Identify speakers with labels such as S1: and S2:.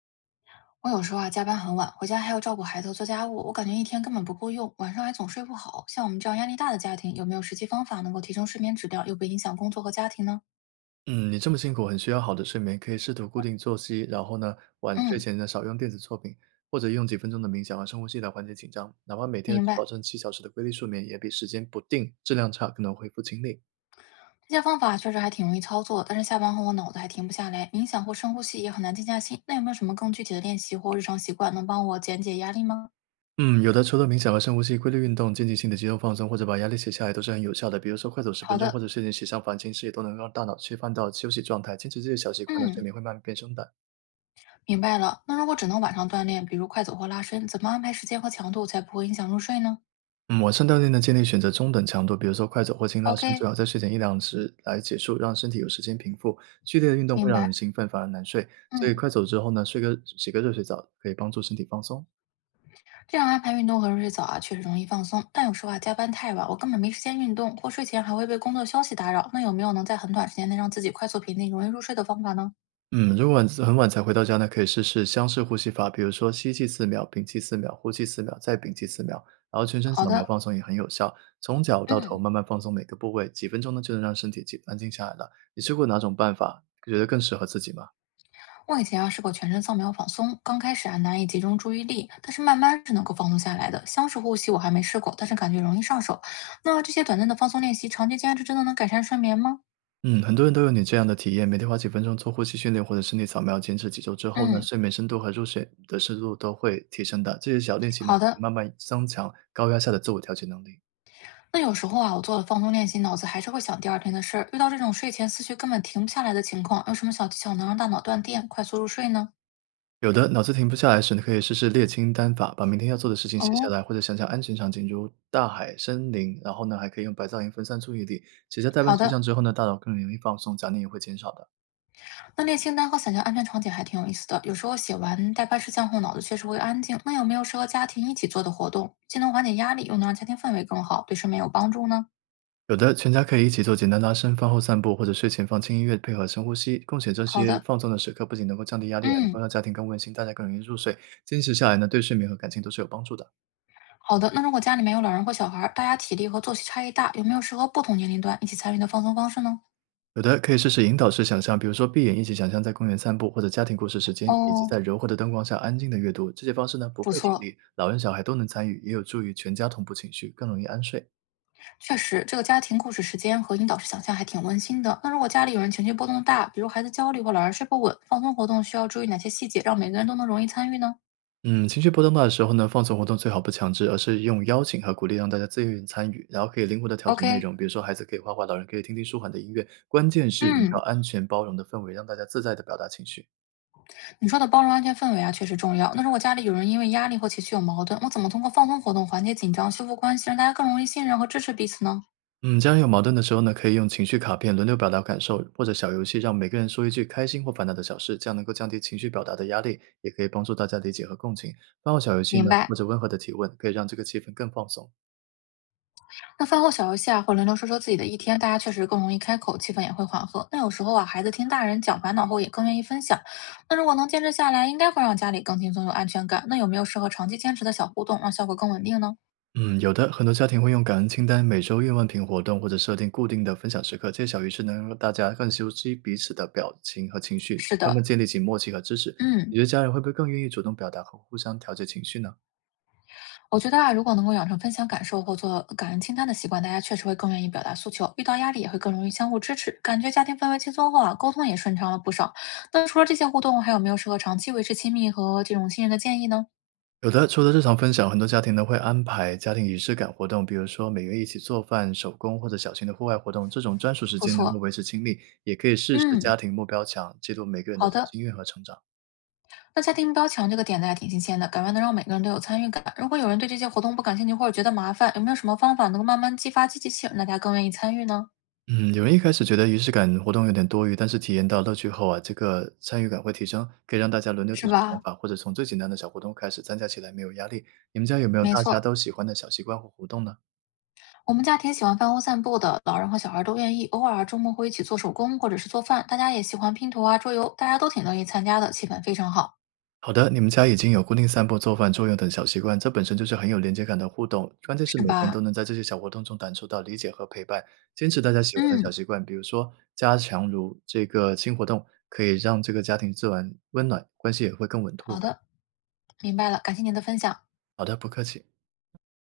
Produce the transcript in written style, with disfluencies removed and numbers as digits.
S1: 我有时候啊，加班很晚，回家还要照顾孩子、做家务，我感觉一天根本不够用，晚上还总睡不好。像我们这样压力大的家庭，有没有实际方法能够提升睡眠质量，又不影响工作和家庭呢？
S2: 嗯，你这么辛苦，很需要好的睡眠，可以试图固定作息，然后呢，晚睡
S1: 嗯，
S2: 前呢少用电子作品，或者用几分钟的冥想和深呼吸来缓解紧张。哪怕每天
S1: 明
S2: 只保
S1: 白。
S2: 证7小时的规律睡眠，也比时间不定、质量差更能恢复精力。
S1: 这些方法确实还挺容易操作，但是下班后我脑子还停不下来，冥想或深呼吸也很难静下心。那有没有什么更具体的练习或日常习惯能帮我减解压力吗？
S2: 嗯，有的除了冥想和深呼吸、规律运动、间歇性的肌肉放松，或者把压力写下来，都是很有效的。比如说快走十分
S1: 好
S2: 钟，或
S1: 的，
S2: 者睡前写上烦心事，也都能让大脑切换到休息状态。坚持这些小习惯呢，睡
S1: 嗯，
S2: 眠会慢慢变深的。
S1: 明白了。那如果只能晚上锻炼，比如快走或拉伸，怎么安排时间和强度才不会影响入睡呢
S2: 嗯，晚上锻炼呢，建议选择中等强度，比如说快走或轻拉伸，最
S1: ？OK，
S2: 好在睡前一两时来结束，让身体有时间平复。剧烈的运动会
S1: 明
S2: 让人
S1: 白。
S2: 兴奋，反而难睡，所以
S1: 嗯。
S2: 快走之后呢，睡个洗个热水澡可以帮助身体放松。
S1: 这样安排运动和入睡早啊，确实容易放松。但有时候啊，加班太晚，我根本没时间运动，或睡前还会被工作消息打扰。那有没有能在很短时间内让自己快速平静、容易入睡的方法呢？
S2: 嗯，如果晚很晚才回到家呢，可以试试箱式呼吸法，比如说吸气四秒，屏气四秒，呼气四秒，再屏气四秒，然后全身
S1: 好
S2: 扫描
S1: 的，
S2: 放松也很有效，从脚到头
S1: 嗯，
S2: 慢慢放松每个部位，几分钟呢就能让身体静安静下来了。你试过哪种办法？觉得更适合自己吗？
S1: 我以前啊试过全身扫描放松，刚开始啊难以集中注意力，但是慢慢是能够放松下来的。相似呼吸我还没试过，但是感觉容易上手。那这些短暂的放松练习，长期坚持真的能改善睡眠吗？
S2: 嗯，很多人都有你这样的体验，每天花几分钟做呼吸训练或者身体扫描，坚持几周之后呢，
S1: 嗯，
S2: 睡眠深度和入睡的深度都会提升的。这些小练习呢，
S1: 好
S2: 可以
S1: 的，
S2: 慢慢增强高压下的自我调节能力。
S1: 那有时候啊，我做了放松练习，脑子还是会想第二天的事儿。遇到这种睡前思绪根本停不下来的情况，有什么小技巧能让大脑断电，快速入睡呢？
S2: 有的脑子停不下来时，你可以试试列清单法，把明天要做的事情写下
S1: 哦，
S2: 来，或者想想安全场景，如大海、森林，然后呢，还可以用白噪音分散注意力。写下待办
S1: 好
S2: 事项
S1: 的，
S2: 之后呢，大脑更容易放松，杂念也会减少的。
S1: 那列清单和想象安全场景还挺有意思的。有时候写完待办事项后，脑子确实会安静。那有没有适合家庭一起做的活动，既能缓解压力，又能让家庭氛围更好，对睡眠有帮助呢？
S2: 有的，全家可以一起做简单拉伸，饭后散步或者睡前放轻音乐，配合深呼吸，共享这
S1: 好
S2: 些
S1: 的，
S2: 放松的时刻，不仅能够降低压力，还能够
S1: 嗯，
S2: 让家庭更温馨，大家更容易入睡。坚持下来呢，对睡眠和感情都是有帮助的。
S1: 好的。那如果家里面有老人或小孩儿，大家体力和作息差异大，有没有适合不同年龄段一起参与的放松方式呢？
S2: 有的可以试试引导式想象，比如说闭眼一起想象在公园散步，或者家庭故事时间，以及
S1: 哦，
S2: 在柔和的灯光下安静的阅读。这些方式呢，不
S1: 不
S2: 费体
S1: 错。
S2: 力，老人小孩都能参与，也有助于全家同步情绪，更容易安睡。
S1: 确实，这个家庭故事时间和引导式想象还挺温馨的。那如果家里有人情绪波动大，比如孩子焦虑或老人睡不稳，放松活动需要注意哪些细节，让每个人都能容易参与呢
S2: 嗯，情绪波动大的时候呢，放松活动最好不强制，而是用邀请和鼓励让大家自愿参与，然后可以灵活的调整内
S1: ？OK，
S2: 容，比如说孩子可以画画，老人可以听听舒缓的音乐，关键是营造
S1: 嗯，
S2: 安全包容的氛围，让大家自在的表达情绪。
S1: 你说的包容安全氛围啊，确实重要。那如果家里有人因为压力或情绪有矛盾，我怎么通过放松活动缓解紧张、修复关系，让大家更容易信任和支持彼此呢？
S2: 嗯，家人有矛盾的时候呢，可以用情绪卡片轮流表达感受，或者小游戏让每个人说一句开心或烦恼的小事，这样能够降低情绪表达的压力，也可以帮助大家理解和共情。包括小游戏
S1: 明
S2: 呢，或
S1: 白。
S2: 者温和的提问，可以让这个气氛更放松。
S1: 那饭后小游戏啊，或轮流说说自己的一天，大家确实更容易开口，气氛也会缓和。那有时候啊，孩子听大人讲烦恼后，也更愿意分享。那如果能坚持下来，应该会让家里更轻松、有安全感。那有没有适合长期坚持的小互动，让效果更稳定呢？
S2: 嗯，有的，很多家庭会用感恩清单、每周愿望瓶活动，或者设定固定的分享时刻。这些小仪式能让大家更熟悉彼此的表情和情绪，
S1: 是
S2: 慢慢
S1: 的，
S2: 建立起默契和支持。你
S1: 嗯，
S2: 觉得家人会不会更愿意主动表达和互相调节情绪呢？
S1: 我觉得啊，如果能够养成分享感受或做感恩清单的习惯，大家确实会更愿意表达诉求，遇到压力也会更容易相互支持，感觉家庭氛围轻松后啊，沟通也顺畅了不少。那除了这些互动，还有没有适合长期维持亲密和这种信任的建议呢？
S2: 有的，除了日常分享，很多家庭呢会安排家庭仪式感活动，比如说每月一起做饭、手工或者小型的户外活动。这种专属时
S1: 不
S2: 间能够
S1: 错，
S2: 维持亲密，也可以试试
S1: 嗯，
S2: 家庭目标墙，记录每个人的
S1: 好
S2: 小
S1: 的。
S2: 心愿和成长。
S1: 那家庭目标墙这个点子还挺新鲜的，感觉能让每个人都有参与感。如果有人对这些活动不感兴趣或者觉得麻烦，有没有什么方法能够慢慢激发积极性，让大家更愿意参与呢？
S2: 嗯，有人一开始觉得仪式感活动有点多余，但是体验到乐趣后啊，这个参与感会提升，可以让大家轮流提
S1: 是
S2: 出想
S1: 吧？
S2: 法，或者从最简单的小活动开始，参加起来没有压力。你们家有没有
S1: 没
S2: 大家
S1: 错，
S2: 都喜欢的小习惯或活动呢？
S1: 我们家挺喜欢饭后散步的，老人和小孩都愿意。偶尔周末会一起做手工或者是做饭，大家也喜欢拼图啊、桌游，大家都挺乐意参加的，气氛非常好，
S2: 好的，你们家已经有固定散步、做饭、作用等小习惯，这本身就是很有连接感的互动。关键是
S1: 是
S2: 每个人都
S1: 吧？
S2: 能在这些小活动中感受到理解和陪伴，坚持大家喜欢的小
S1: 嗯，
S2: 习惯，比如说加强如这个新活动，可以让这个家庭自然温暖，关系也会更稳固
S1: 好
S2: 的。
S1: 的，明白了，感谢您的分享。
S2: 好的，不客气。